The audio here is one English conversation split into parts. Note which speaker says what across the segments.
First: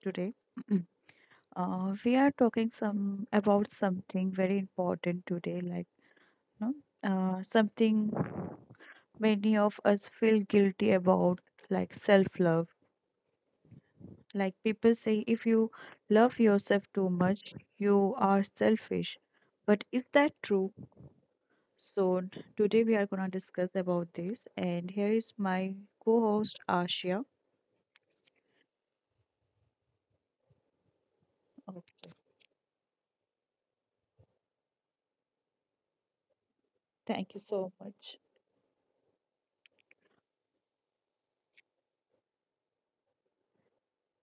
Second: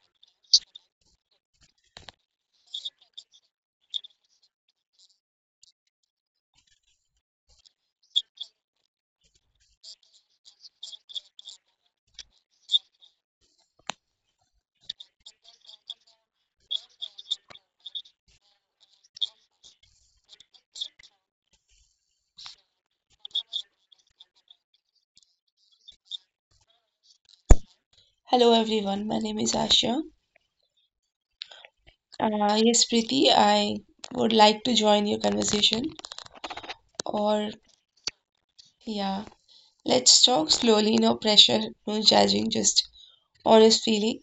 Speaker 1: today. We are talking some about something very important today, like something many of us feel guilty about, like self-love. Like people say, if you love yourself too much, you are selfish. But is that true? So today we are gonna discuss about this, and here is my co-host Ashia.
Speaker 2: Hello everyone, my name is Asha.
Speaker 1: Okay.
Speaker 2: Yes, Preeti, I would like to join your conversation.
Speaker 1: Thank you
Speaker 2: Or,
Speaker 1: so much.
Speaker 2: yeah, let's talk slowly, no pressure, no judging, just honest feeling.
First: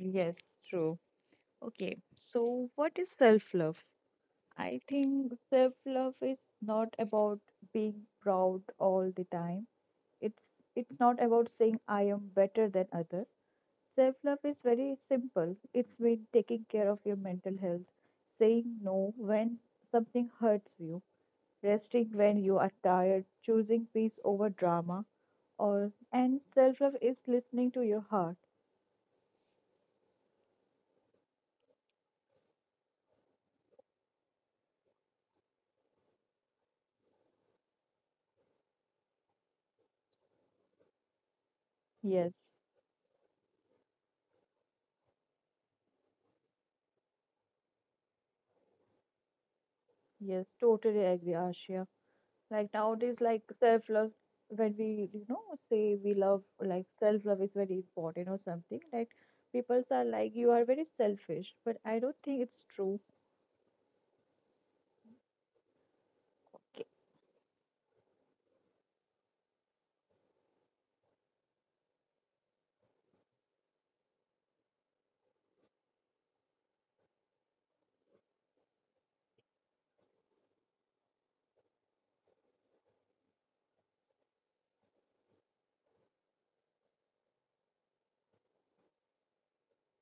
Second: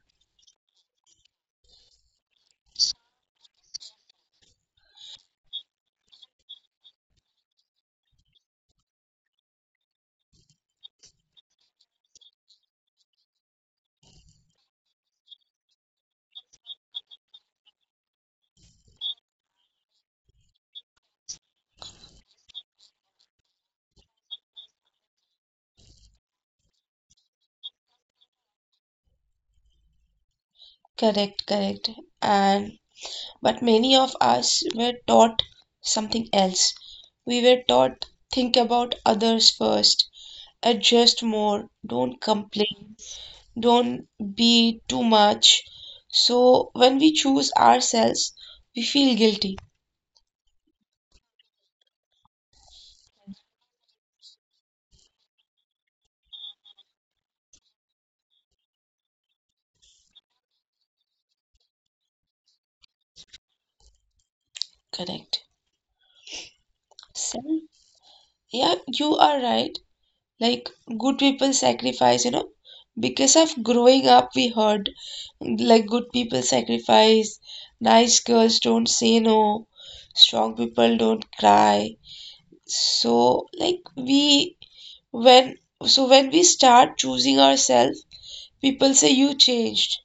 Speaker 1: Yes, true. Okay, so what is self-love? I think self-love is not about being proud all the time. It's it's not about saying I am better than other. Self-love is very simple. It's mean taking care of your mental health, saying no when something hurts you, resting when you are tired, choosing peace over drama, or and self-love is listening to your heart.
Speaker 2: Correct. And but many of us were taught something else. We were taught think about others first, adjust more, don't
Speaker 1: Yes.
Speaker 2: complain, don't be too much. So when we choose ourselves, we feel guilty.
Speaker 1: Yes, totally agree, Ashia. Like nowadays, like self-love, when we, you know, say we love, like self-love is very important or something, like people are like, you are very selfish, but I don't think it's true.
Speaker 2: Correct. Self, yeah, you are right. Like good people sacrifice, you know, because of growing up, we heard like good people sacrifice, nice girls don't say no, strong people don't cry. So, like we when so when we start choosing ourselves, people say you changed,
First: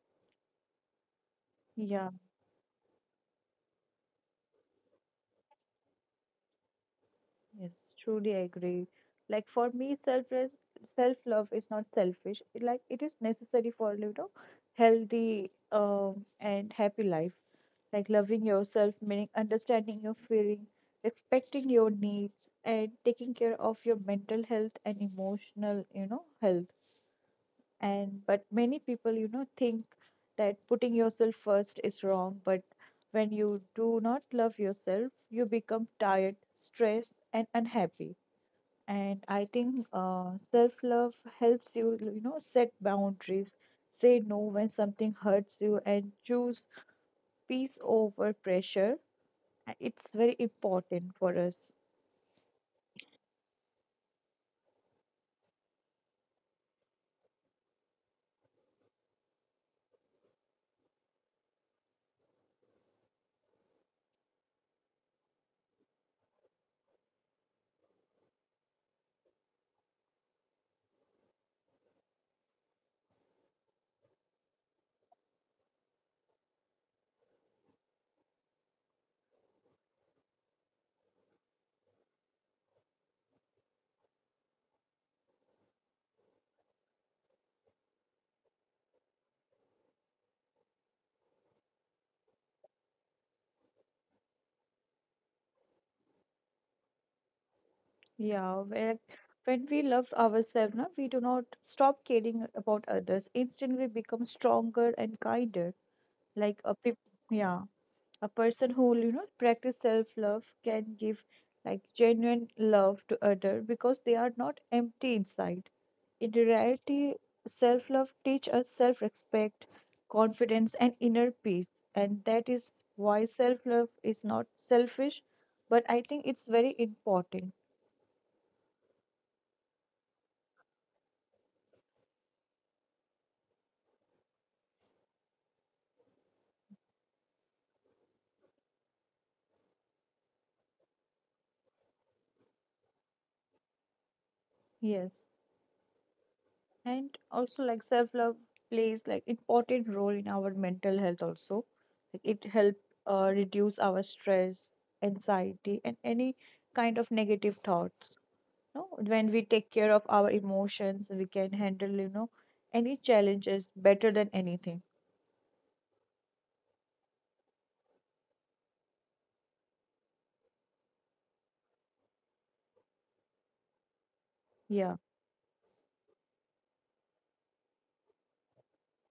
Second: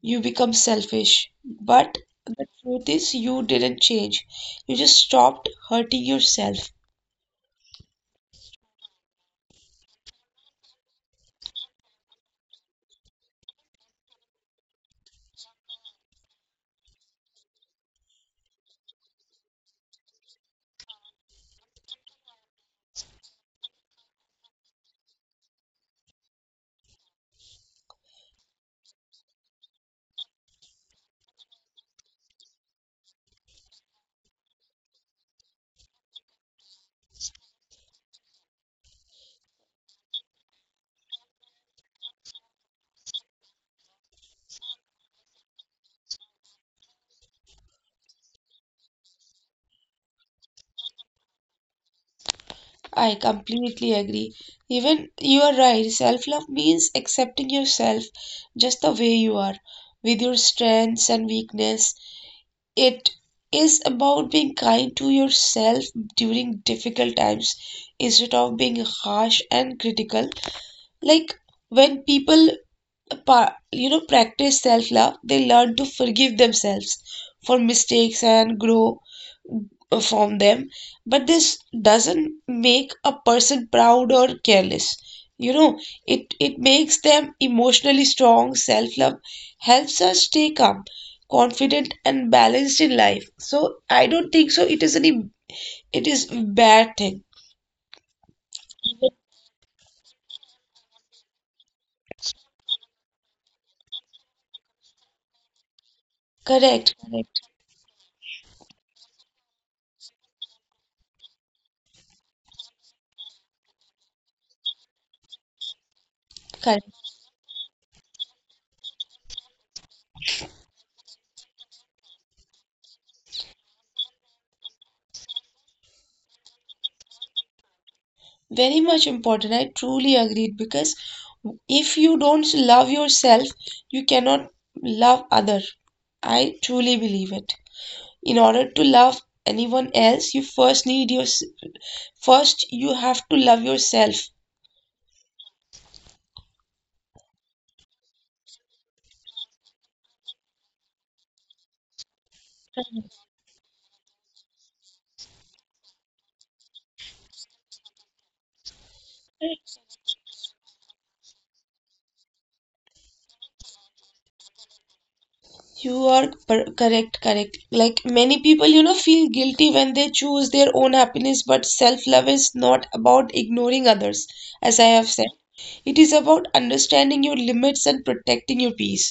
Speaker 2: you become selfish. But
Speaker 1: Yeah.
Speaker 2: the truth is you didn't change. You just stopped hurting yourself.
Speaker 1: Yes, truly I agree. Like for me, self love is not selfish. It, like it is necessary for you know healthy and happy life. Like loving yourself, meaning understanding your feeling, respecting your needs, and taking care of your mental health and emotional you know health. And but many people you know think that putting yourself first is wrong, but when you do not love yourself, you become tired, stressed, and unhappy and I think self-love helps you, you know, set boundaries, say no when something hurts you, and choose peace over pressure. It's very important for us.
Speaker 2: I completely agree. Even you are right. Self love means accepting yourself just the way you are, with your strengths and weakness. It is about being kind to yourself during difficult times instead of being harsh and critical. Like when people you know practice self love, they learn to forgive themselves for mistakes and grow from them. But this doesn't make a person proud or careless, you know, it makes them emotionally strong. Self love helps us stay calm, confident and balanced in life. So I don't think so it is any, it is bad thing.
Speaker 1: Yeah, when we love ourselves, na, we do not stop caring about others. Instead, we become stronger and kinder. Like a
Speaker 2: Correct
Speaker 1: peop
Speaker 2: correct
Speaker 1: Yeah, a person who you know practice self-love can give like genuine love to other because they are not empty inside. In
Speaker 2: correct
Speaker 1: reality, self-love teach us self-respect, confidence, and inner peace, and that is why self-love is not selfish, but I think it's very important.
Speaker 2: Very much important, I truly agreed, because if you don't love yourself, you cannot love other. I truly believe it. In order to love anyone else, you first need your first you have to love yourself.
Speaker 1: Yes, and also like self-love plays like important role in our mental health also. Like it help reduce our stress, anxiety, and any kind of negative thoughts. No, when we take care of our emotions, we can handle, you know, any challenges better than anything.
Speaker 2: You are per- correct correct. Like many people, you know, feel guilty when they choose their own happiness, but self love is not about ignoring others. As I
Speaker 1: Yeah.
Speaker 2: have said, it is about understanding your limits and protecting your peace.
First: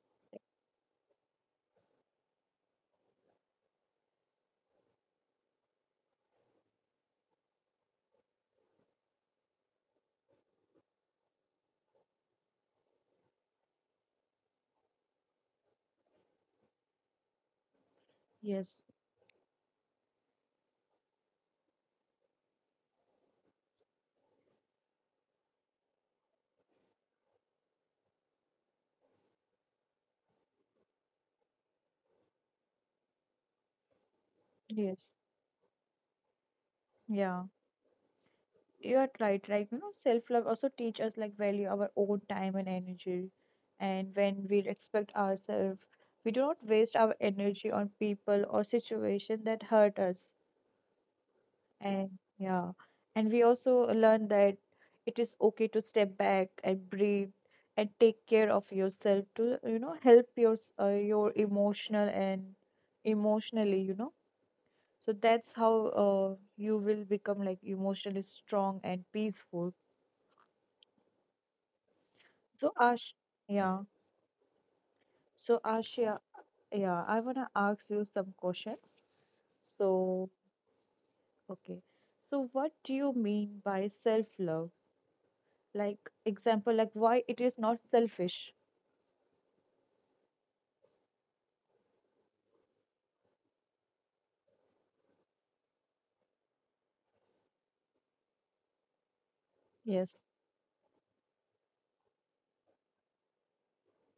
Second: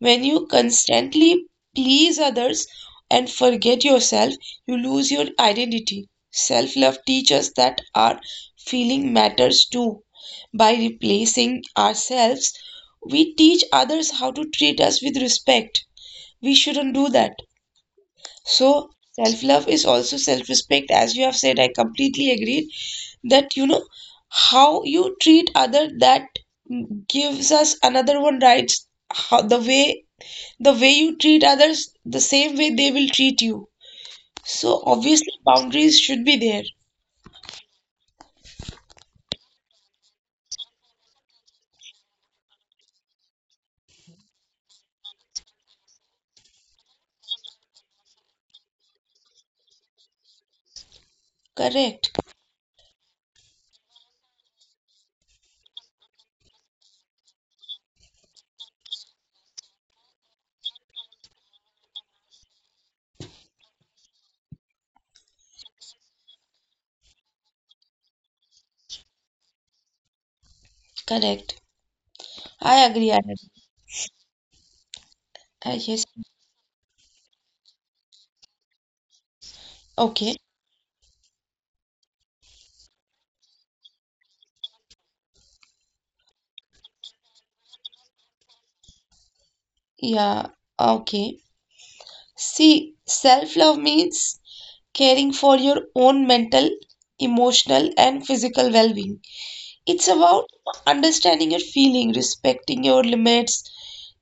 Speaker 2: When you constantly please others and forget yourself, you lose your identity. Self love teaches that our feeling matters too. By replacing ourselves, we teach others how to treat us with respect. We shouldn't do that.
Speaker 1: Yes.
Speaker 2: So, self love is also self respect. As you have said, I completely agreed that, you know, how you treat other that gives us another one rights how the way you treat others, the same way they will treat you. So
Speaker 1: Yes.
Speaker 2: obviously boundaries should be there.
Speaker 1: Yeah. You're right, like you know, self-love also teach us like value our own time and energy. And when we respect ourselves, we do not waste our energy on people or situation that hurt us.
Speaker 2: Correct,
Speaker 1: And yeah, and we also learn that it is okay to step back and breathe and take care of yourself to you know help your emotional and emotionally, you know. So that's how you will become like emotionally strong and peaceful.
Speaker 2: correct.
Speaker 1: So
Speaker 2: I agree,
Speaker 1: Ash,
Speaker 2: I
Speaker 1: yeah. So
Speaker 2: Yes.
Speaker 1: Ashia, yeah, I wanna ask you some questions. So,
Speaker 2: Okay.
Speaker 1: okay. So what do you mean by self-love? Like example, like why it is not selfish?
Speaker 2: Yeah, okay. See, self-love means caring for your own mental, emotional, and physical well-being. It's
Speaker 1: Yes.
Speaker 2: about understanding your feeling, respecting your limits,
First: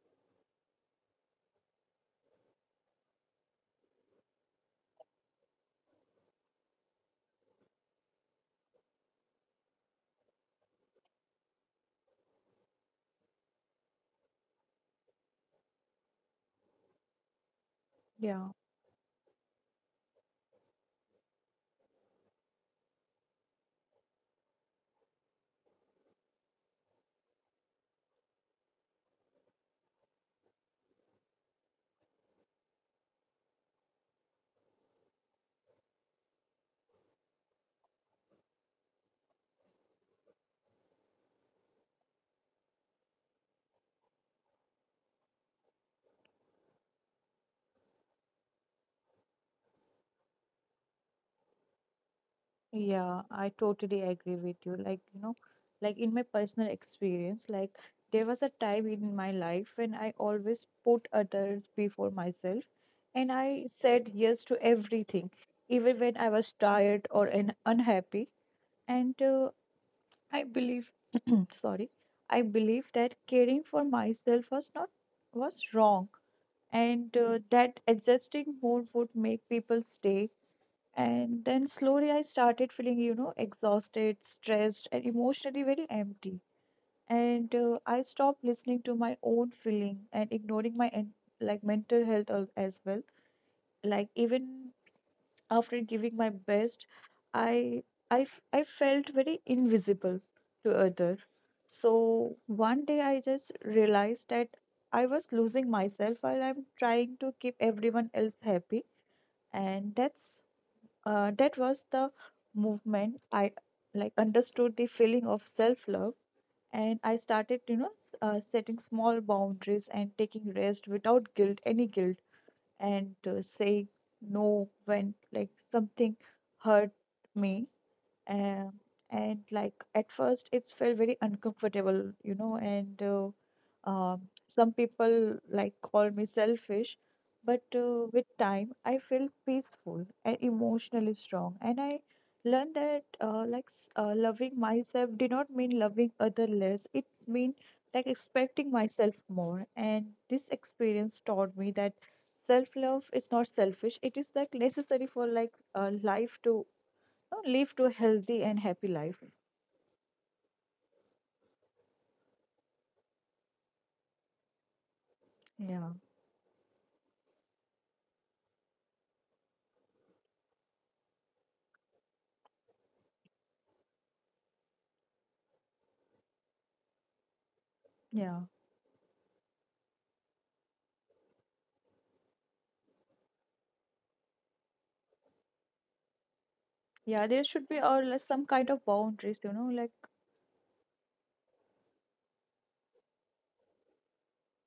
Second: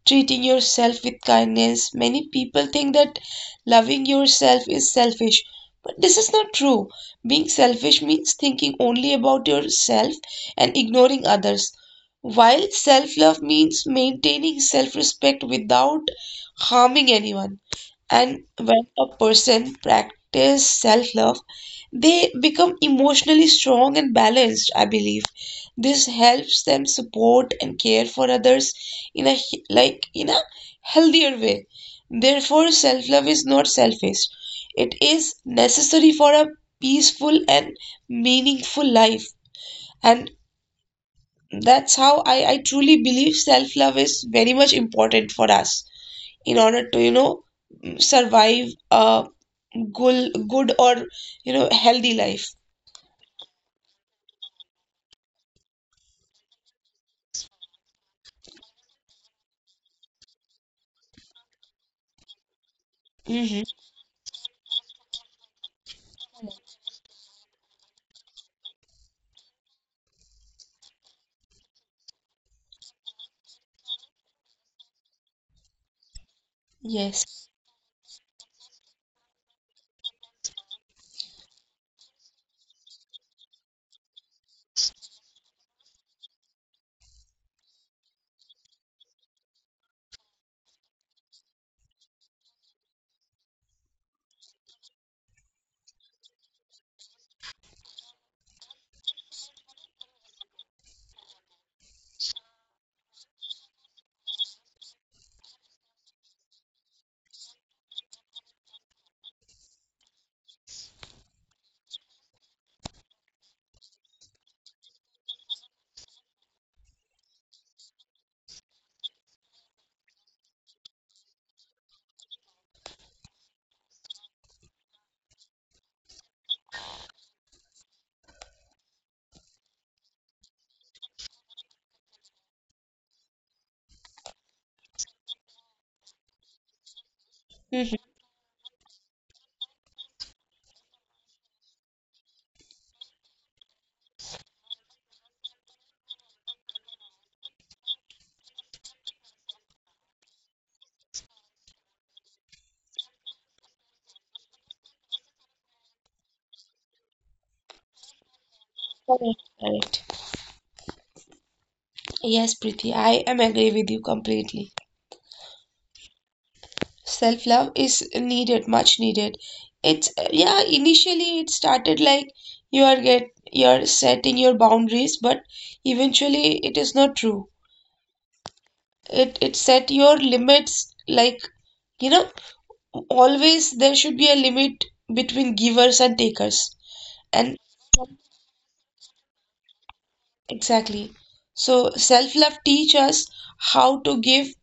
Speaker 2: treating yourself with kindness. Many people think that loving yourself is selfish, but this is not true. Being selfish means thinking only about yourself and ignoring others, while self love means maintaining self respect without harming anyone.
Speaker 1: Yeah.
Speaker 2: And when a person practices self love, they become emotionally strong and balanced. I believe this helps them support and care for others in a healthier way. Therefore self love is not selfish, it is necessary for a peaceful and meaningful life. And that's how I truly believe self love is very much important for us, in order to, you know, survive a good good or you know healthy life.
Speaker 1: Yeah, I totally agree with you. Like, you know, like in my personal experience, like there was a time in my life when I always put others before myself and I
Speaker 2: Hmm.
Speaker 1: said yes to everything, even when I was tired or an unhappy. And I believe, sorry, I believe that caring for myself was not was wrong, and
Speaker 2: Yes.
Speaker 1: that adjusting more would make people stay. And then slowly I started feeling, you know, exhausted, stressed, and emotionally very empty. And I stopped listening to my own feeling and ignoring like mental health as well. Like even after giving my best, I, I felt very invisible to others. So one day I just realized that I was losing myself while I'm trying to keep everyone else happy. And that's that was the movement I like understood the feeling of self-love and I started, you know, setting small boundaries and taking rest without guilt, any guilt and say no when like something hurt me. um, and like at first it's felt very uncomfortable you know and um, some people like call me selfish but
Speaker 2: Hmm.
Speaker 1: with time I feel peaceful and emotionally strong and I learned that loving myself did not mean loving other less. It mean like expecting myself more, and this experience taught me that self love is not selfish. It is like necessary for like life to know, live to a healthy and happy life.
Speaker 2: correct correct Yes, Preeti, I am agree with you completely.
Speaker 1: Yeah,
Speaker 2: Self love is needed, much needed. It's yeah, initially it started like you are get you're setting your boundaries, but eventually it is not true.
Speaker 1: yeah.
Speaker 2: It set your limits, like, you know, always there should be a limit between givers and takers.
Speaker 1: Yeah, there
Speaker 2: And
Speaker 1: should be or like some kind of boundaries, you know, like
Speaker 2: exactly. So self love teach us how to give,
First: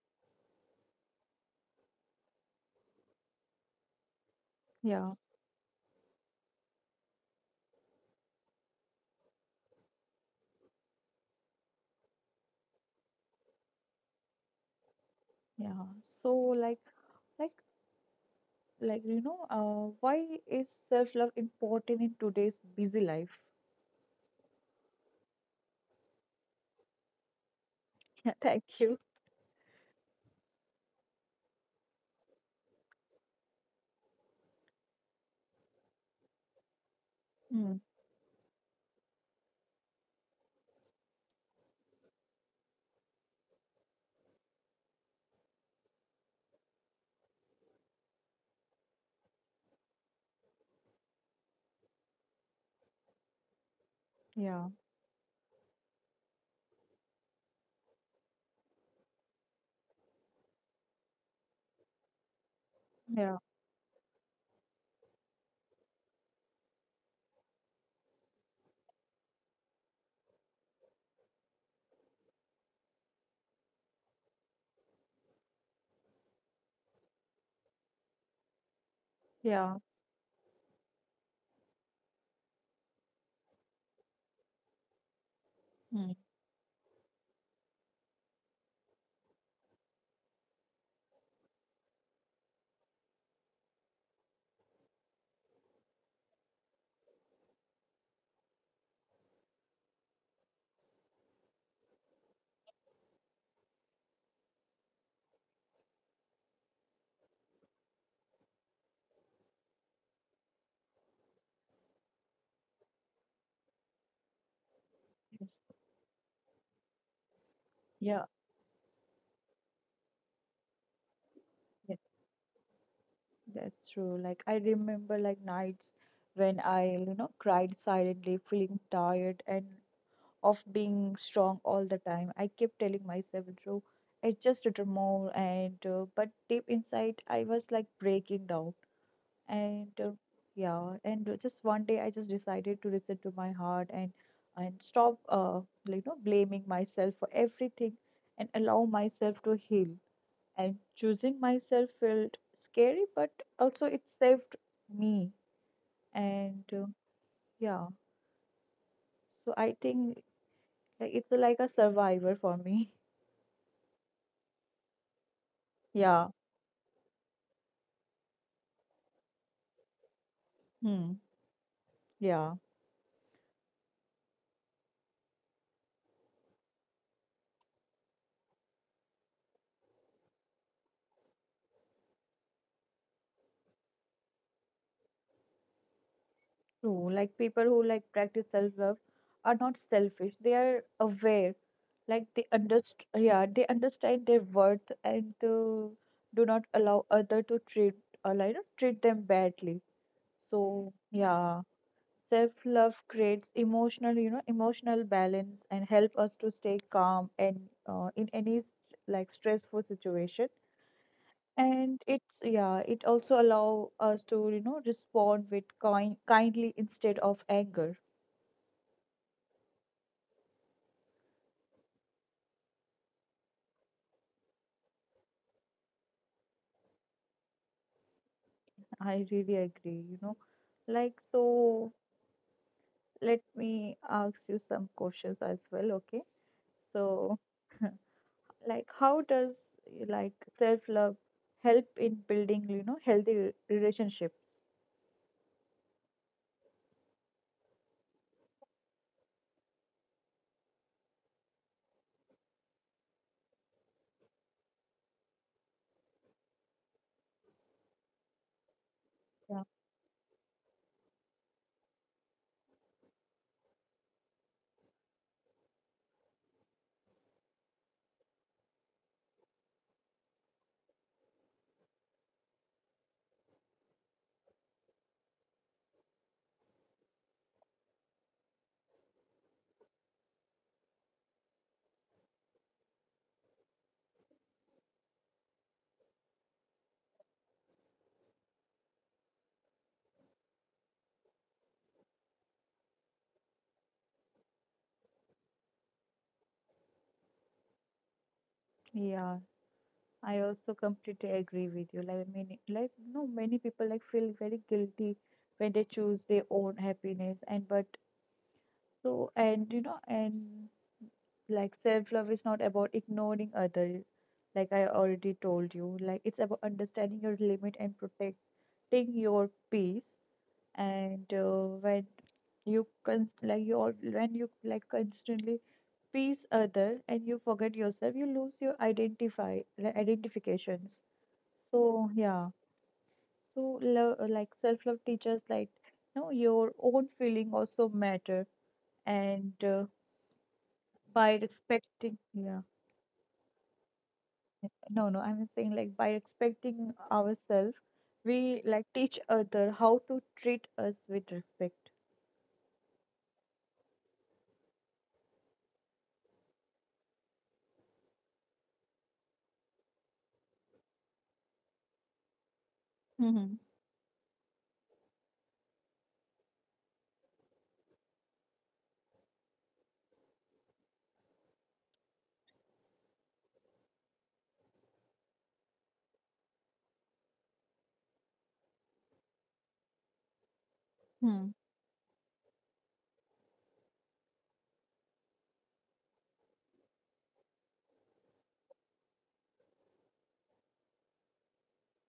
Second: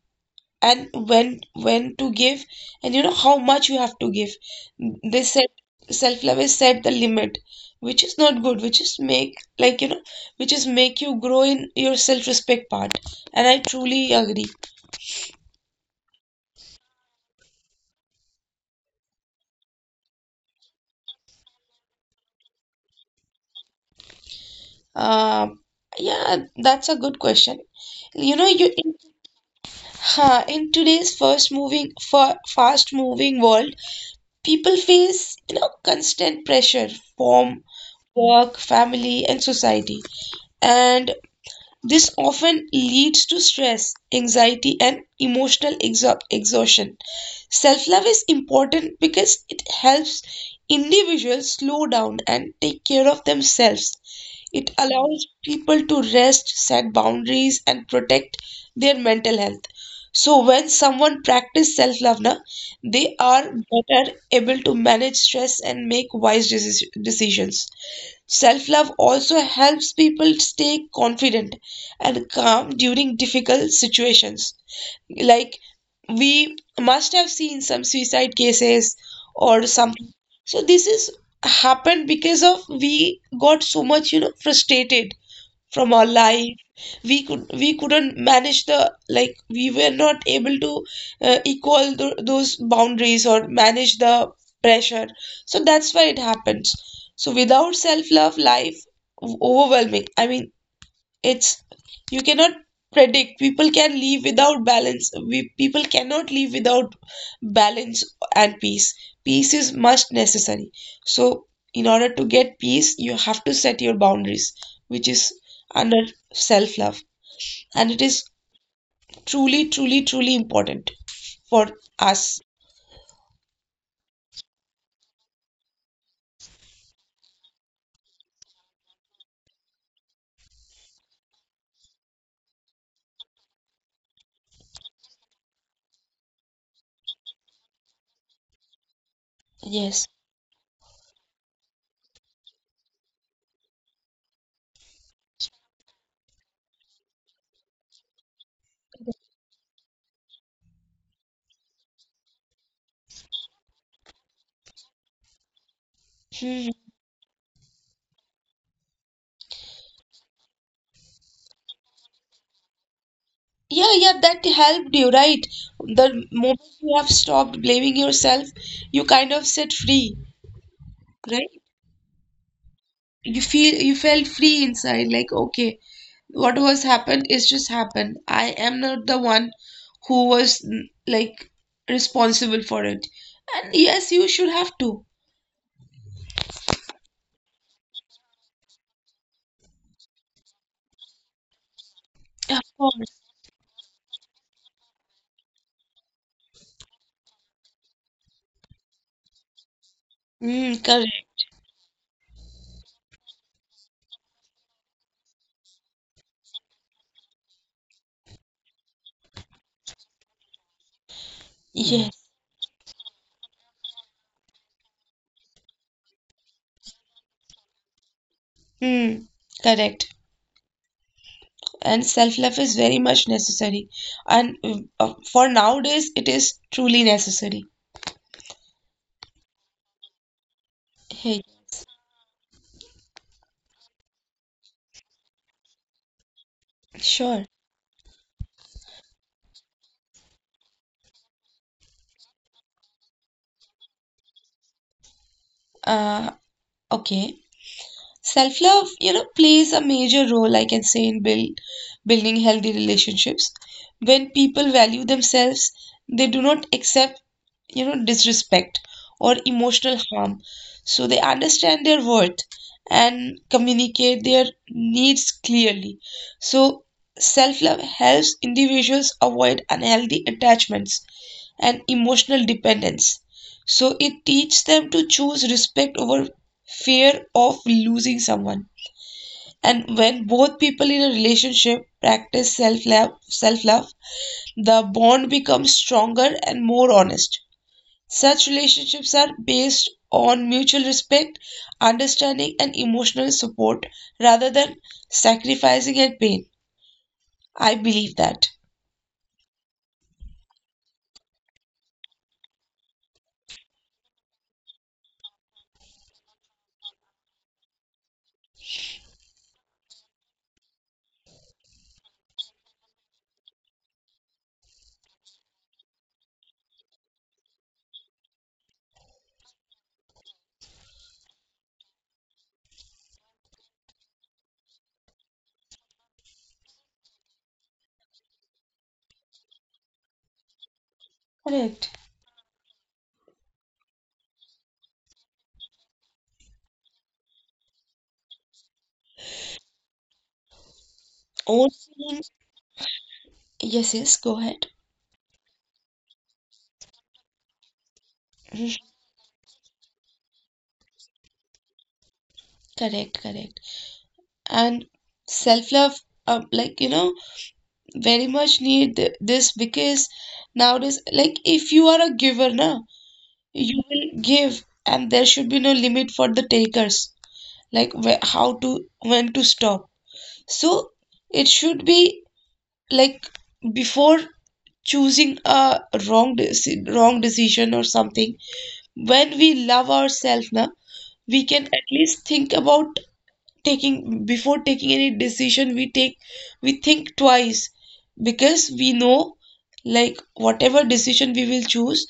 Speaker 2: and when to give, and you know how much you have to give.
Speaker 1: yeah,
Speaker 2: They said self-love is set the limit, which is not good, which is make, like, you know, which is make you grow in your self-respect part, and I truly agree.
Speaker 1: yeah. so like like like you know, why is self-love important in today's busy life?
Speaker 2: um yeah, that's a good question.
Speaker 1: Yeah,
Speaker 2: you know
Speaker 1: thank
Speaker 2: you in,
Speaker 1: you.
Speaker 2: in today's first moving for fast moving world, people face, you know, constant pressure from
Speaker 1: Mm,
Speaker 2: work, family and society. And this often leads to stress, anxiety, and emotional exhaustion. Self love is important because it helps individuals slow down and take care of themselves. It
Speaker 1: yeah,
Speaker 2: allows people to rest, set boundaries, and protect their mental health. So, when someone practices self love, na, they
Speaker 1: yeah,
Speaker 2: are better able to manage stress and make wise decisions. Self love also helps people stay confident and calm during difficult situations. Like we must have seen some suicide cases or
Speaker 1: yeah.
Speaker 2: some. So this is happened because of we got so much, you know, frustrated from our
Speaker 1: Mm,
Speaker 2: life. We couldn't manage the, like we were not able to equal those boundaries or manage the pressure. So that's why it happens. So without self love life overwhelming, I mean, it's you cannot predict. People can live without balance. We people cannot live without balance and peace. Peace is must necessary. So in order to get peace, you have to set your boundaries, which is
Speaker 1: yes,
Speaker 2: under self love, and it
Speaker 1: yeah,
Speaker 2: is truly important for
Speaker 1: yeah,
Speaker 2: us.
Speaker 1: that's true. Like I remember like nights when I, you know, cried silently, feeling tired and of being strong all the time. I kept telling myself, Drew, I just little more, and but deep inside, I was like breaking down. And
Speaker 2: Yes.
Speaker 1: just one day, I just decided to listen to my heart and stop, you know, blaming myself for everything, and allow myself to heal. And choosing myself felt scary, but also it saved me. And
Speaker 2: Hmm.
Speaker 1: Yeah, so I think like, it's like a survivor for me.
Speaker 2: Yeah, that helped you, right? The
Speaker 1: Yeah.
Speaker 2: moment you have stopped blaming yourself, you kind of set free,
Speaker 1: Hmm.
Speaker 2: right?
Speaker 1: Yeah,
Speaker 2: You felt free inside, like okay, what was happened is just happened, I am not the one who was like responsible for it. And yes, you should have to.
Speaker 1: true. Like people who like practice self-love are not selfish. They are aware. Like they
Speaker 2: Of
Speaker 1: underst
Speaker 2: course.
Speaker 1: Yeah, they understand their worth and do not allow other to treat treat them badly. So
Speaker 2: Correct.
Speaker 1: yeah, self-love creates emotional, you know, emotional balance and help us to stay calm and uh, in any st- like stressful situation. And
Speaker 2: Yes.
Speaker 1: it's yeah, it also allow us to, you know, respond with kindly instead of anger.
Speaker 2: mm, Correct. And self-love is very much necessary. And for nowadays it is truly necessary.
Speaker 1: I really agree, you know. Like
Speaker 2: Hey.
Speaker 1: so let me ask you some questions as well, okay? So
Speaker 2: Sure.
Speaker 1: like how does like self-love help in building, you know, healthy relationships?
Speaker 2: uh okay. Self love, you know, plays a major role, I can say, in building healthy relationships. When people value themselves, they do not accept, you know, disrespect or
Speaker 1: Yeah.
Speaker 2: emotional harm. So they understand their worth and communicate their needs clearly. So self love helps individuals avoid unhealthy attachments and emotional dependence. So it teaches them to choose respect over fear of losing someone. And when both people in a relationship practice self love, the bond becomes stronger and more honest. Such relationships are based on mutual respect, understanding, and emotional support rather than sacrificing and pain. I believe that.
Speaker 1: Yeah. I also completely agree with you. Like many like no many people like feel very guilty when they choose their own happiness and but so, and you know, and like self love is not about ignoring others, like I already told you. Like it's about understanding your limit and protecting your peace. And when you con like you all when you like constantly please other and you forget yourself, you lose your identify like identifications.
Speaker 2: Correct.
Speaker 1: So yeah, so love like self love teaches like no your own feeling also matter and. By
Speaker 2: Also,
Speaker 1: expecting Yeah.
Speaker 2: yes, go ahead.
Speaker 1: no no I'm saying like by expecting ourselves, we
Speaker 2: Mhm.
Speaker 1: like teach other how to treat us with respect.
Speaker 2: Correct. And self love, like, you know, very much need this, because nowadays like if you are a giver now,
Speaker 1: Mm-hmm.
Speaker 2: you will give and there should be no limit for the takers, like where, how to, when to stop. So it should be like, before choosing a wrong decision or something, when we love ourselves now, we
Speaker 1: Hmm.
Speaker 2: can at least think about taking before taking any decision we take, we think twice, because we know like whatever decision we will choose,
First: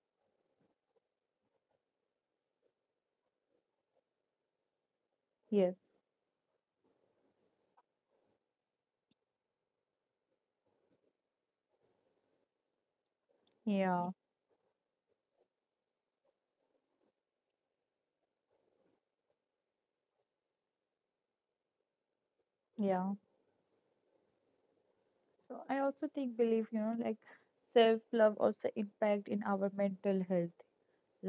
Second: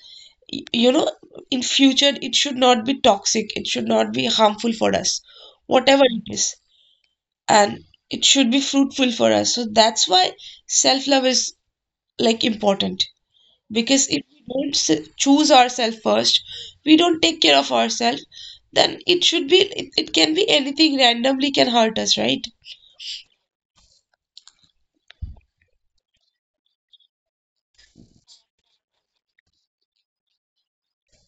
Speaker 2: you know, in future it should not be toxic, it should not be harmful for us,
Speaker 1: Yes,
Speaker 2: whatever it is. And it should be fruitful for us. So that's why self love is like important,
Speaker 1: yeah,
Speaker 2: because if we don't choose ourselves first, we don't take care of ourselves, then it should be it can be anything randomly can hurt us, right?
Speaker 1: yeah. So I also think believe you know like self love also impact in our mental health.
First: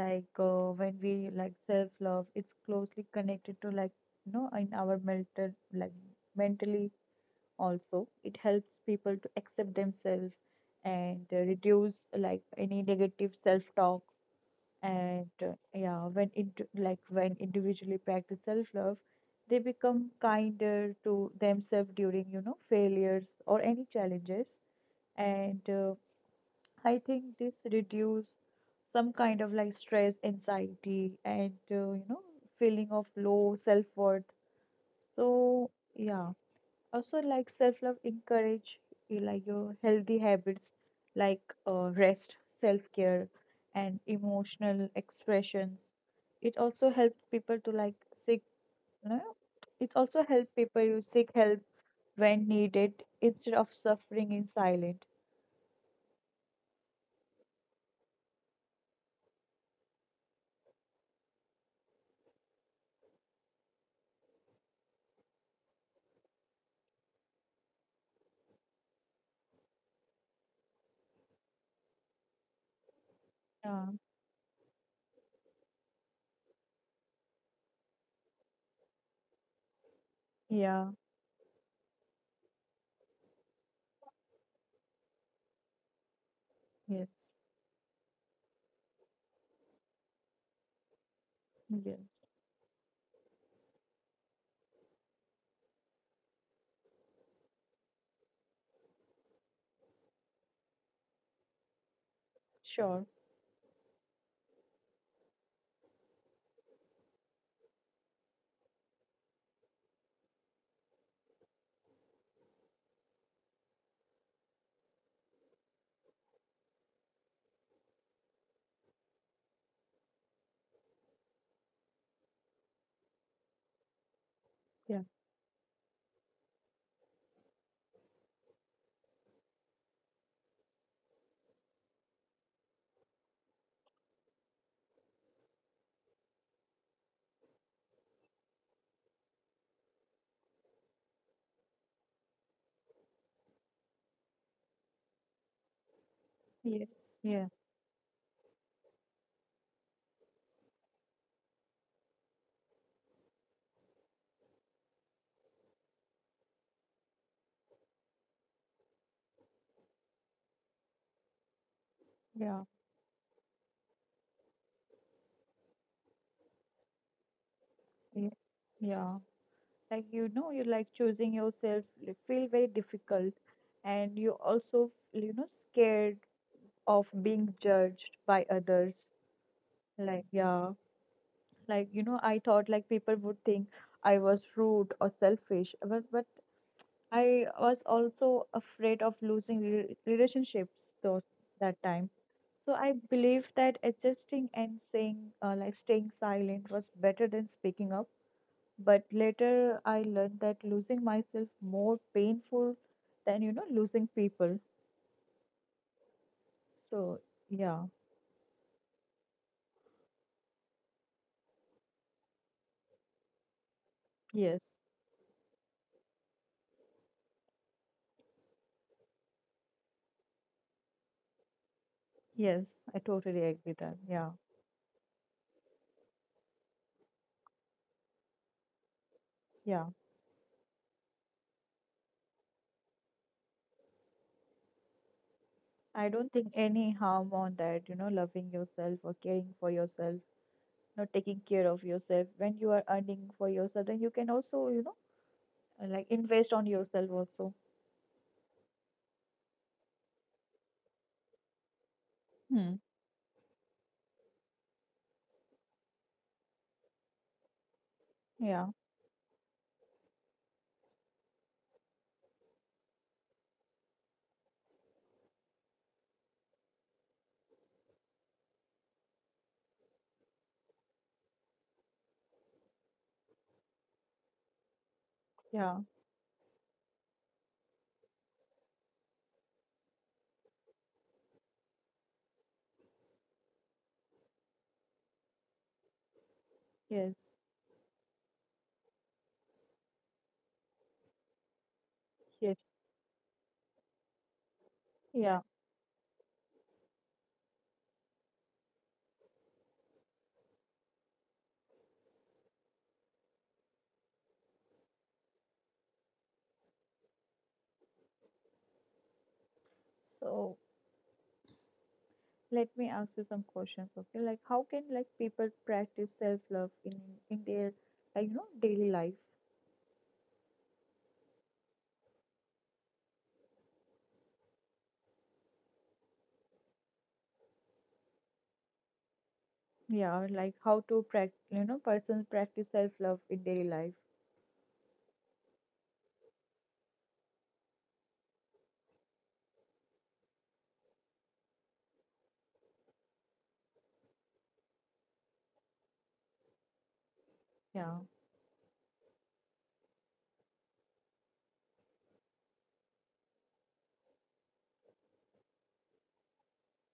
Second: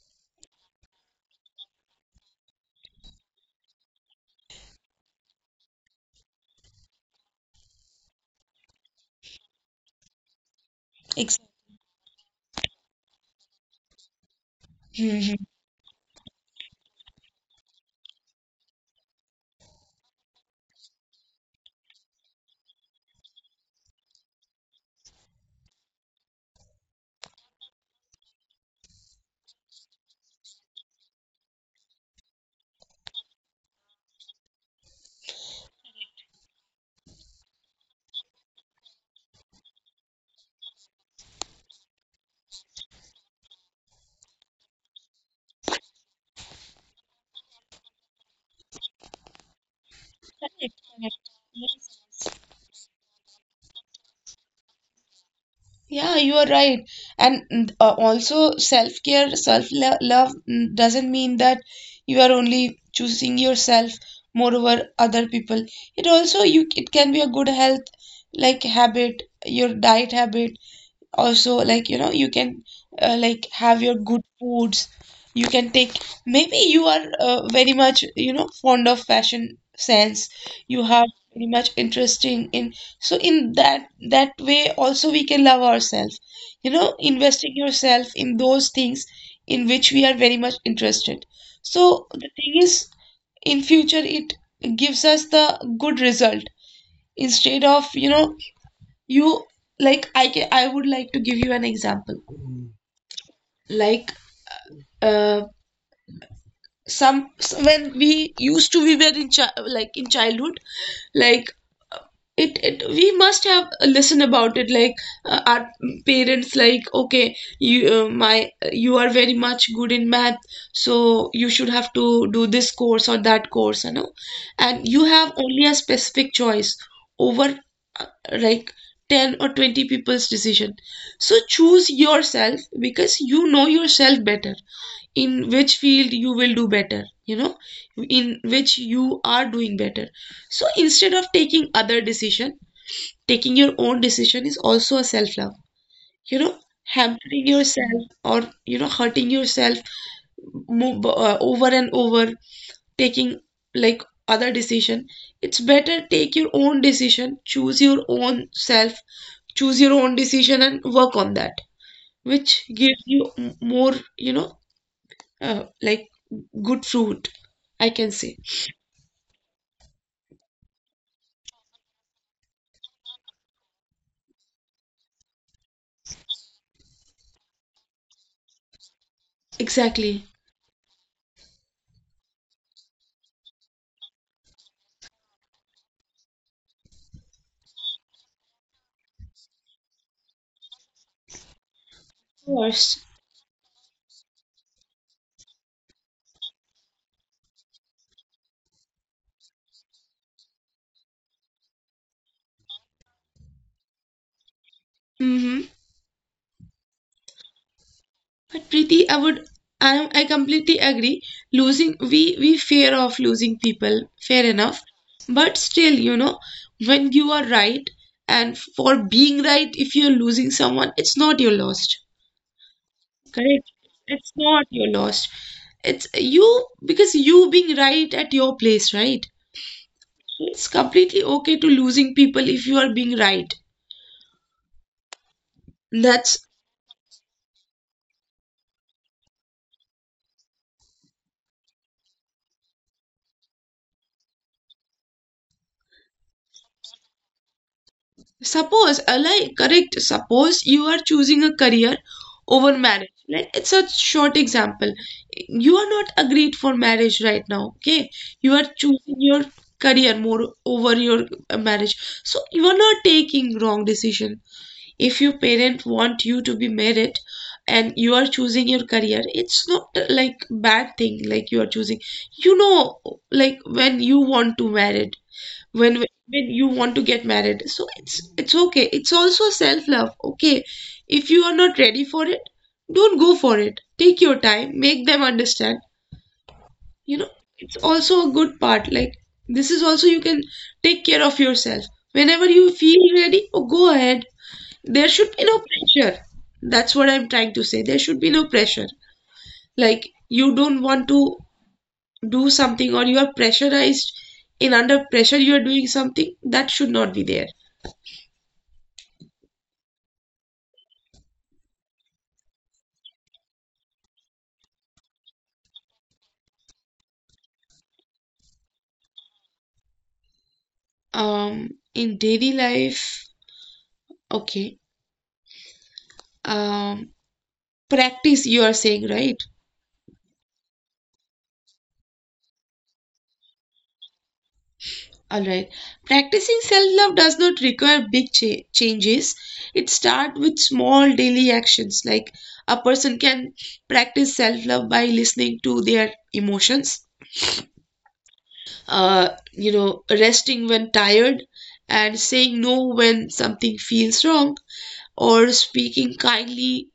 Speaker 1: Like when we like self love it's closely connected to like you know in our mental like mentally also. It helps people to accept themselves and
Speaker 2: Exactly.
Speaker 1: reduce like any negative self talk and
Speaker 2: Mhm.
Speaker 1: yeah when it like when individually practice self love they become kinder to themselves during you know failures or any challenges and I think this reduce some kind of like stress, anxiety, and you know feeling of low self worth. So yeah, also like self-love encourage like your healthy habits like rest, self-care, and emotional expressions. It also helps people to like seek you know, It also helps people to seek help when needed instead of suffering in silence.
Speaker 2: Yeah, you are right. And also, self-care, self-love doesn't mean that you are only choosing yourself more over other people. It also you it can be a good health like habit, your diet habit, also like you know you can like have
Speaker 1: Yeah,
Speaker 2: your good foods. You can take, maybe you are very much you know fond of fashion sense, you
Speaker 1: yeah,
Speaker 2: have very much interesting in. So in that way also we can love ourselves, you know,
Speaker 1: yes,
Speaker 2: investing yourself in those things in which we are very much interested.
Speaker 1: yes,
Speaker 2: So the thing is, in future it gives us the good result instead of, you know, you like I would like to give you an example.
Speaker 1: sure,
Speaker 2: Like uh, when we used to we were in like in childhood, like it we must have a listen about it. Like our parents like, okay, you my you are very much good in math, so you should have to do this course or that course, you know. And
Speaker 1: yeah,
Speaker 2: you have only a specific choice over uh, like 10 or 20 people's decision. So choose yourself because you know yourself better, in which field you will do better, you know, in which you are doing better. So instead of taking other decision, taking your own decision is also a self love, you know.
Speaker 1: yes, yeah,
Speaker 2: Hampering yourself, or you know, hurting yourself over and over, taking like other decision, it's better take your own decision, choose your own self, choose your own decision and work on that, which
Speaker 1: yeah,
Speaker 2: gives you more, you know, like good fruit, I can
Speaker 1: yeah,
Speaker 2: say.
Speaker 1: yeah. Like you know you like choosing yourself you feel very difficult and you also you know scared of being judged by others. Like
Speaker 2: Exactly.
Speaker 1: yeah, like you know I thought like people would think I was rude or selfish but I was also afraid of losing relationships though that time.
Speaker 2: Of
Speaker 1: So I
Speaker 2: course.
Speaker 1: believe that adjusting and saying like staying silent was better than speaking up, but later I learned that losing myself more painful than you know losing people.
Speaker 2: Hmm.
Speaker 1: So yeah,
Speaker 2: But Preeti, I completely agree. Losing, we fear of losing people, fair
Speaker 1: yes,
Speaker 2: enough. But still, you know, when you are right, and for being right, if you're losing someone, it's not your loss.
Speaker 1: yes, I totally
Speaker 2: Correct?
Speaker 1: agree that.
Speaker 2: It's
Speaker 1: Yeah,
Speaker 2: not your loss. It's you because you being right at your place, right?
Speaker 1: yeah.
Speaker 2: So it's completely okay to losing people if you are being right.
Speaker 1: I don't
Speaker 2: That's
Speaker 1: think any harm on that, you know, loving yourself or caring for yourself, you know, taking care of yourself. When you are earning for yourself, then you can also, you know, like invest on yourself also.
Speaker 2: suppose, like, correct, suppose you are choosing a career
Speaker 1: Hmm.
Speaker 2: over marriage. Like, it's a short example. You are not agreed for marriage right now, okay? You are
Speaker 1: Yeah,
Speaker 2: choosing your career more over your marriage. So, you are not taking wrong decision. If your parent want you to be married and you are choosing your career, it's not like bad thing like you are choosing. You know, like when you want to married
Speaker 1: yeah,
Speaker 2: when you want to get married, so it's okay, it's also self love, okay? If you are not ready for it, don't go for it. Take your time, make them understand.
Speaker 1: yes,
Speaker 2: You know, it's also a good part, like this is also you can take care of yourself whenever
Speaker 1: yes,
Speaker 2: you feel ready. Oh, go ahead, there should
Speaker 1: yeah.
Speaker 2: be no pressure. That's what I'm trying to say, there should be no pressure. Like you don't want to do something or you are pressurized, in under pressure you are doing something that should not be there.
Speaker 1: So. Let me ask you some questions, okay? Like, how can like people practice self-love in their like you know daily life?
Speaker 2: In daily life, okay. Um, Practice, you are saying, right?
Speaker 1: Yeah, like how to practice you know persons practice self-love in daily life.
Speaker 2: All right. Practicing self-love does not require changes. It starts with small daily actions. Like a person can practice self-love by listening to their emotions,
Speaker 1: Yeah.
Speaker 2: you know, resting when tired, and saying no when something feels wrong, or speaking kindly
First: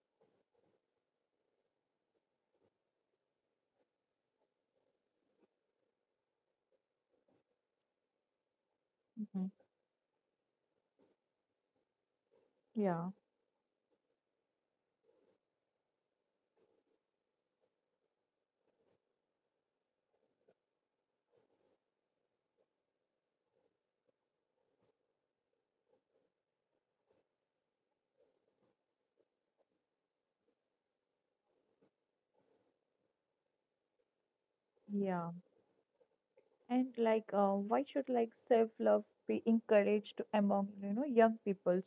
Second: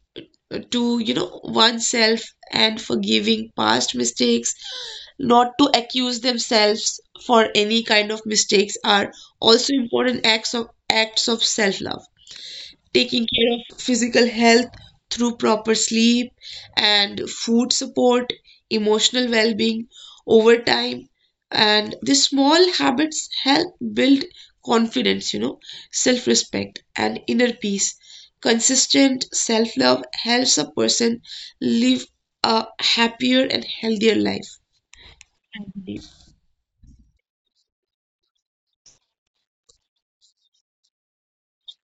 Speaker 2: to you know oneself, and forgiving past mistakes, not to accuse themselves for any kind of mistakes, are
Speaker 1: Hmm.
Speaker 2: also important acts of self love.
Speaker 1: Yeah.
Speaker 2: Taking care of physical health through proper sleep and food support, emotional well being over time. And these small habits help build confidence, you know, self respect, and inner peace. Consistent self love helps a person live a happier and healthier life.
Speaker 1: Yeah. And like, why should like self-love be encouraged among you know young peoples?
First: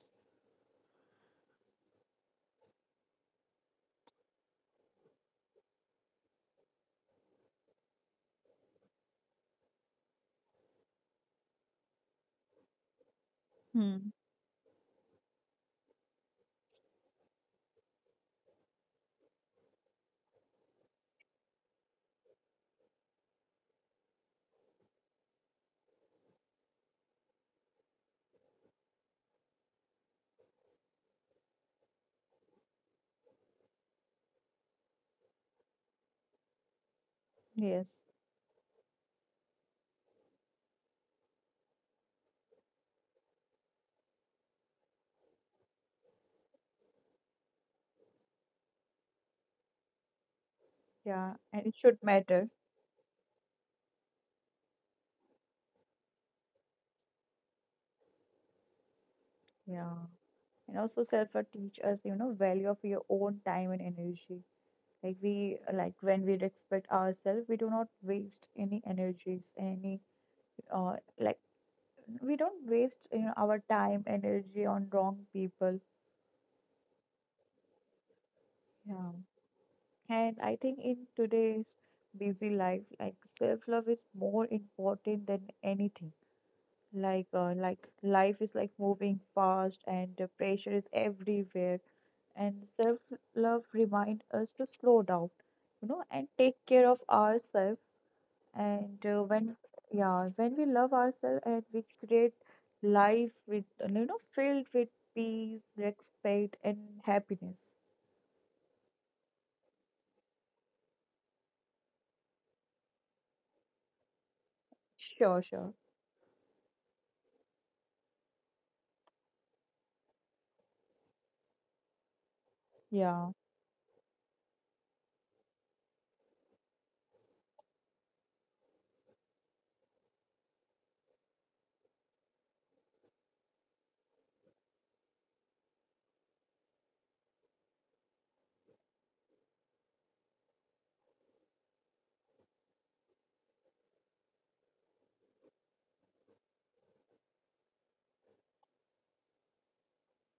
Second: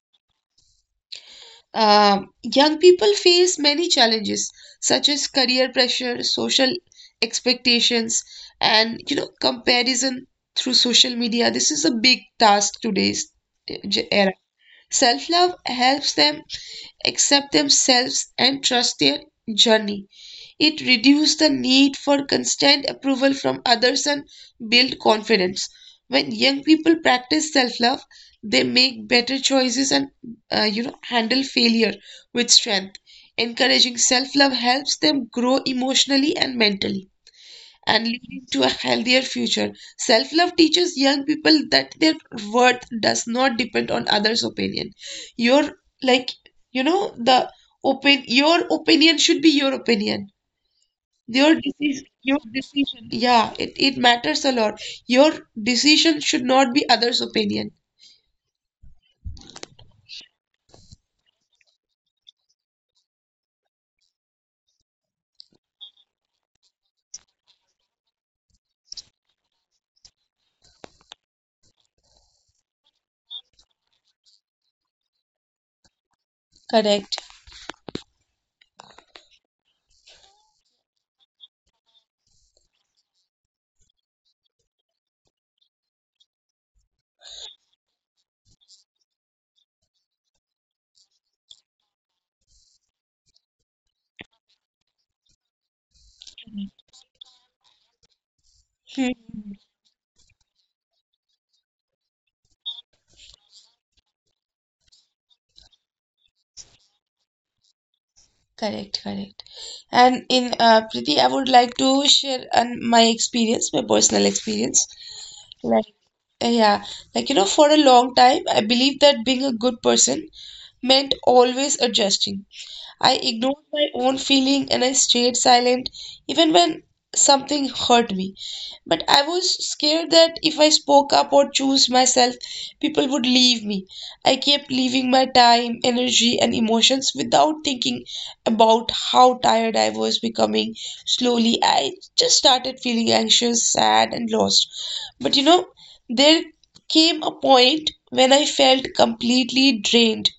Speaker 2: Young people face many challenges such as career pressure, social expectations, and you know comparison through social media. This is a big task
Speaker 1: Hmm.
Speaker 2: era. Self-love helps them accept themselves, and trust their journey. It reduces the need for constant approval from others and build confidence. When young people practice self-love, they make better choices and you know handle failure with strength. Encouraging self-love helps them grow emotionally and mentally
Speaker 1: Yes.
Speaker 2: and leading to a healthier future. Self love teaches young people that their worth does not depend on others' opinion. Your, like, you know, the open, your opinion should be your opinion.
Speaker 1: Yeah.
Speaker 2: Your
Speaker 1: And it should
Speaker 2: decision, your
Speaker 1: matter.
Speaker 2: decision. Yeah, it matters a lot. Your decision should not be others' opinion.
Speaker 1: Yeah. And also self-love teach us you know value of your own time and energy. Like we like when we respect ourselves, we do not waste any energies, any uh, like we don't waste you know, our time, energy on wrong people.
Speaker 2: Correct.
Speaker 1: Yeah. And I think in today's busy life, like self-love is more important than anything. Like life is like moving fast and the pressure is everywhere. And self-love remind us to slow down, you know, and take care of ourselves. And uh,
Speaker 2: Hmm.
Speaker 1: when, yeah, when we love ourselves and we create life with, you know, filled with peace, respect, and happiness.
Speaker 2: Correct, correct. And in Priti, I would like to share an, my experience, my personal experience.
Speaker 1: Sure, sure.
Speaker 2: Like, yeah, like, you know, for a long time, I believed that being a good person meant always adjusting. I
Speaker 1: Yeah.
Speaker 2: ignored my own feeling and I stayed silent even when something hurt me. But I was scared that if I spoke up or chose myself, people would leave me. I kept leaving my time, energy, and emotions without thinking about how tired I was becoming. Slowly, I just started feeling anxious, sad, and lost. But you know, there came a point when I felt completely drained.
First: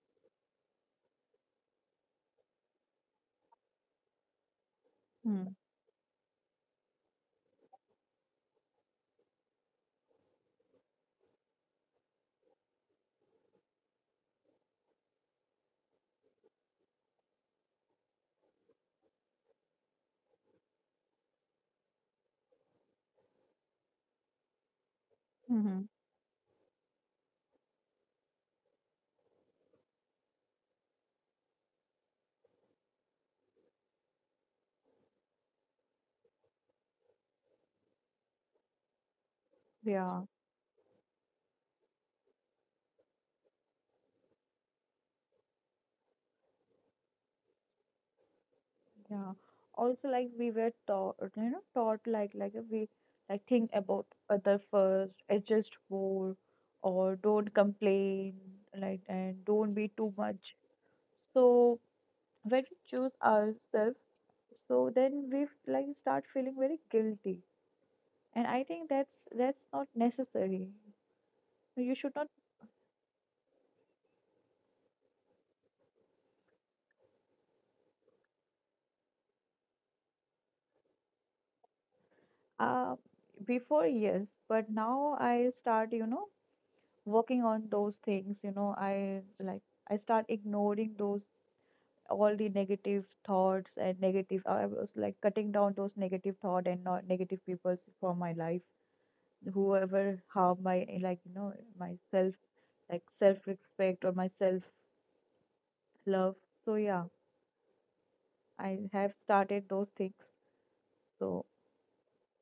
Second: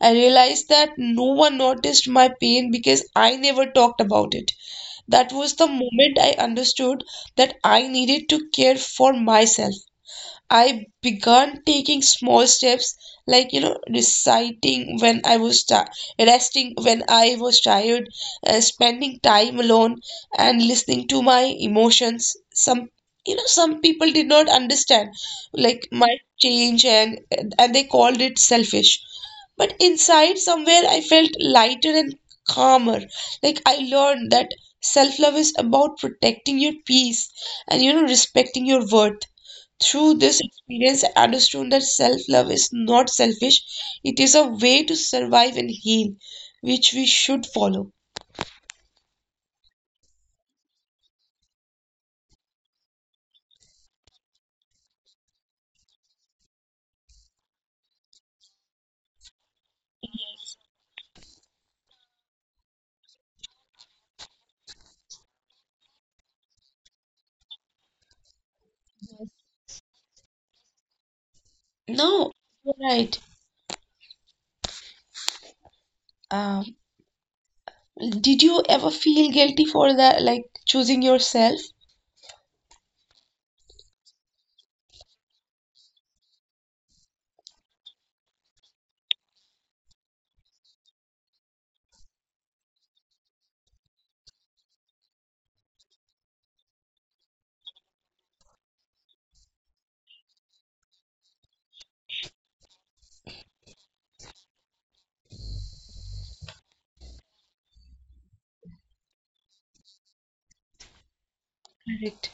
Speaker 2: I realized that no one noticed my pain because I never talked about it. That
Speaker 1: Hmm.
Speaker 2: was the moment I understood that I needed to care for myself. I began taking small steps, like, you know, reciting when I was tired, resting when I was tired, spending time alone and listening to my emotions. Some, you know, some people did not understand,
Speaker 1: Hmm.
Speaker 2: like, my change and they called it selfish. But inside somewhere I felt lighter and calmer. Like I learned that self-love is about protecting your peace and you know respecting your worth. Through
Speaker 1: Yeah,
Speaker 2: this experience, I understood that self love is not selfish, it is a way to survive and heal, which we should follow.
Speaker 1: yeah. Also, like we were taught, you know, taught like we like think about other first, adjust more, or don't complain, like and don't be too much. So when we choose ourselves so then we like start feeling very guilty and I think that's not necessary. You should not
Speaker 2: No, you're right. Um, did you ever feel guilty for that, like choosing yourself?
Speaker 1: uh before yes but now I start you know working on those things you know I like I start ignoring those all the negative thoughts and negative I was like cutting down those negative thought and not negative people for my life whoever harm my like you know my self like self respect or myself love. So yeah, I have started those things. So
Speaker 2: Correct.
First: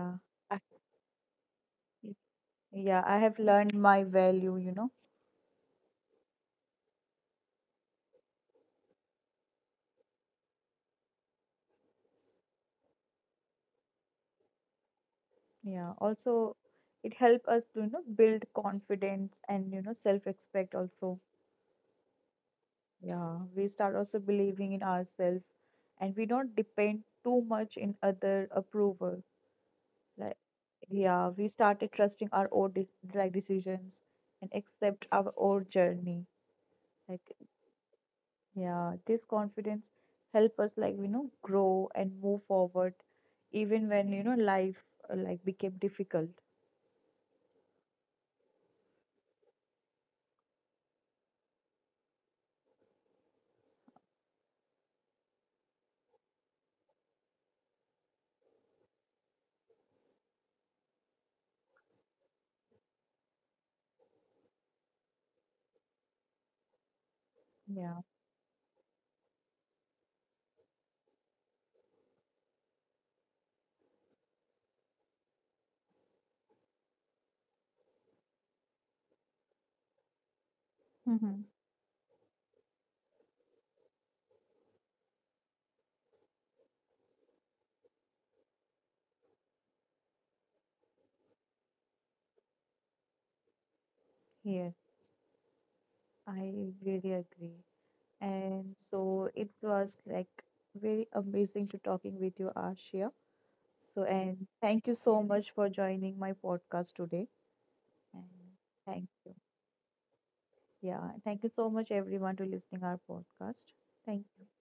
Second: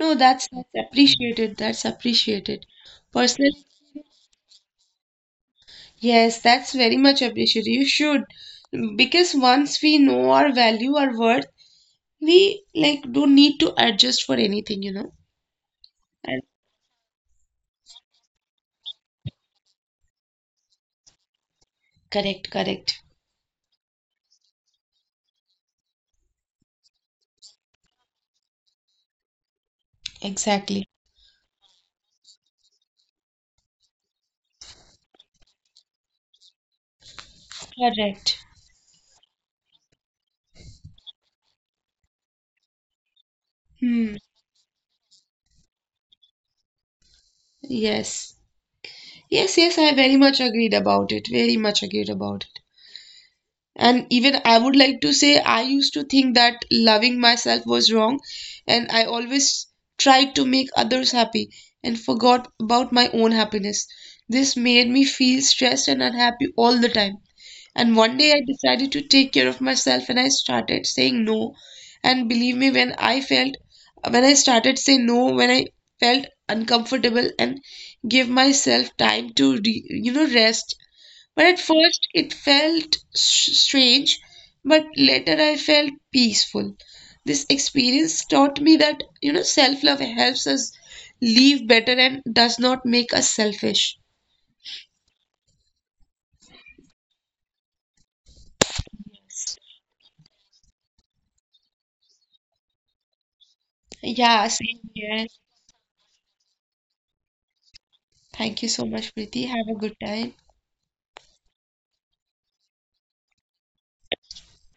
Speaker 2: No, that's
Speaker 1: Uh,
Speaker 2: that's appreciated. That's appreciated.
Speaker 1: yeah, I have
Speaker 2: Personal,
Speaker 1: learned my value, you know.
Speaker 2: yes, that's very much appreciated. You should, because once we know our value, our worth, we like don't need to adjust for anything, you know.
Speaker 1: Yeah,
Speaker 2: And
Speaker 1: also it helped us to, you know, build confidence and, you know, self-respect also.
Speaker 2: correct, correct.
Speaker 1: Yeah, we start also believing in ourselves and we don't depend too much in other approval. Like,
Speaker 2: Exactly.
Speaker 1: yeah, we started trusting our own de like decisions and accept our own journey. Like
Speaker 2: Correct.
Speaker 1: yeah, this confidence help us like you know grow and move forward even
Speaker 2: Hmm.
Speaker 1: when you know life like became difficult.
Speaker 2: Yes. Yes, yes, I very much agreed about it. Very much agreed about it. And even I would like to say, I used to think that loving myself was wrong, and I always tried to make others happy and forgot about my own happiness. This made me feel stressed and unhappy all the time. And
Speaker 1: Yeah.
Speaker 2: one day I decided to take care of myself and I started saying no. And believe me, when I felt, when I started saying no, when I felt uncomfortable and give myself time to, re, you know, rest, but
Speaker 1: Mm-hmm.
Speaker 2: at first it felt strange, but later I felt peaceful. This experience taught me that, you know, self love helps us live better and does not make us selfish.
Speaker 1: Yes, I really agree. And so it was like very amazing to talking with you, Ashia. So,
Speaker 2: Yeah,
Speaker 1: and
Speaker 2: same
Speaker 1: thank you
Speaker 2: here.
Speaker 1: so much for joining my podcast today. And
Speaker 2: Thank you so much,
Speaker 1: thank
Speaker 2: Preeti.
Speaker 1: you.
Speaker 2: Have a good time.
Speaker 1: Yeah, thank you so much everyone to listening our podcast. Thank you.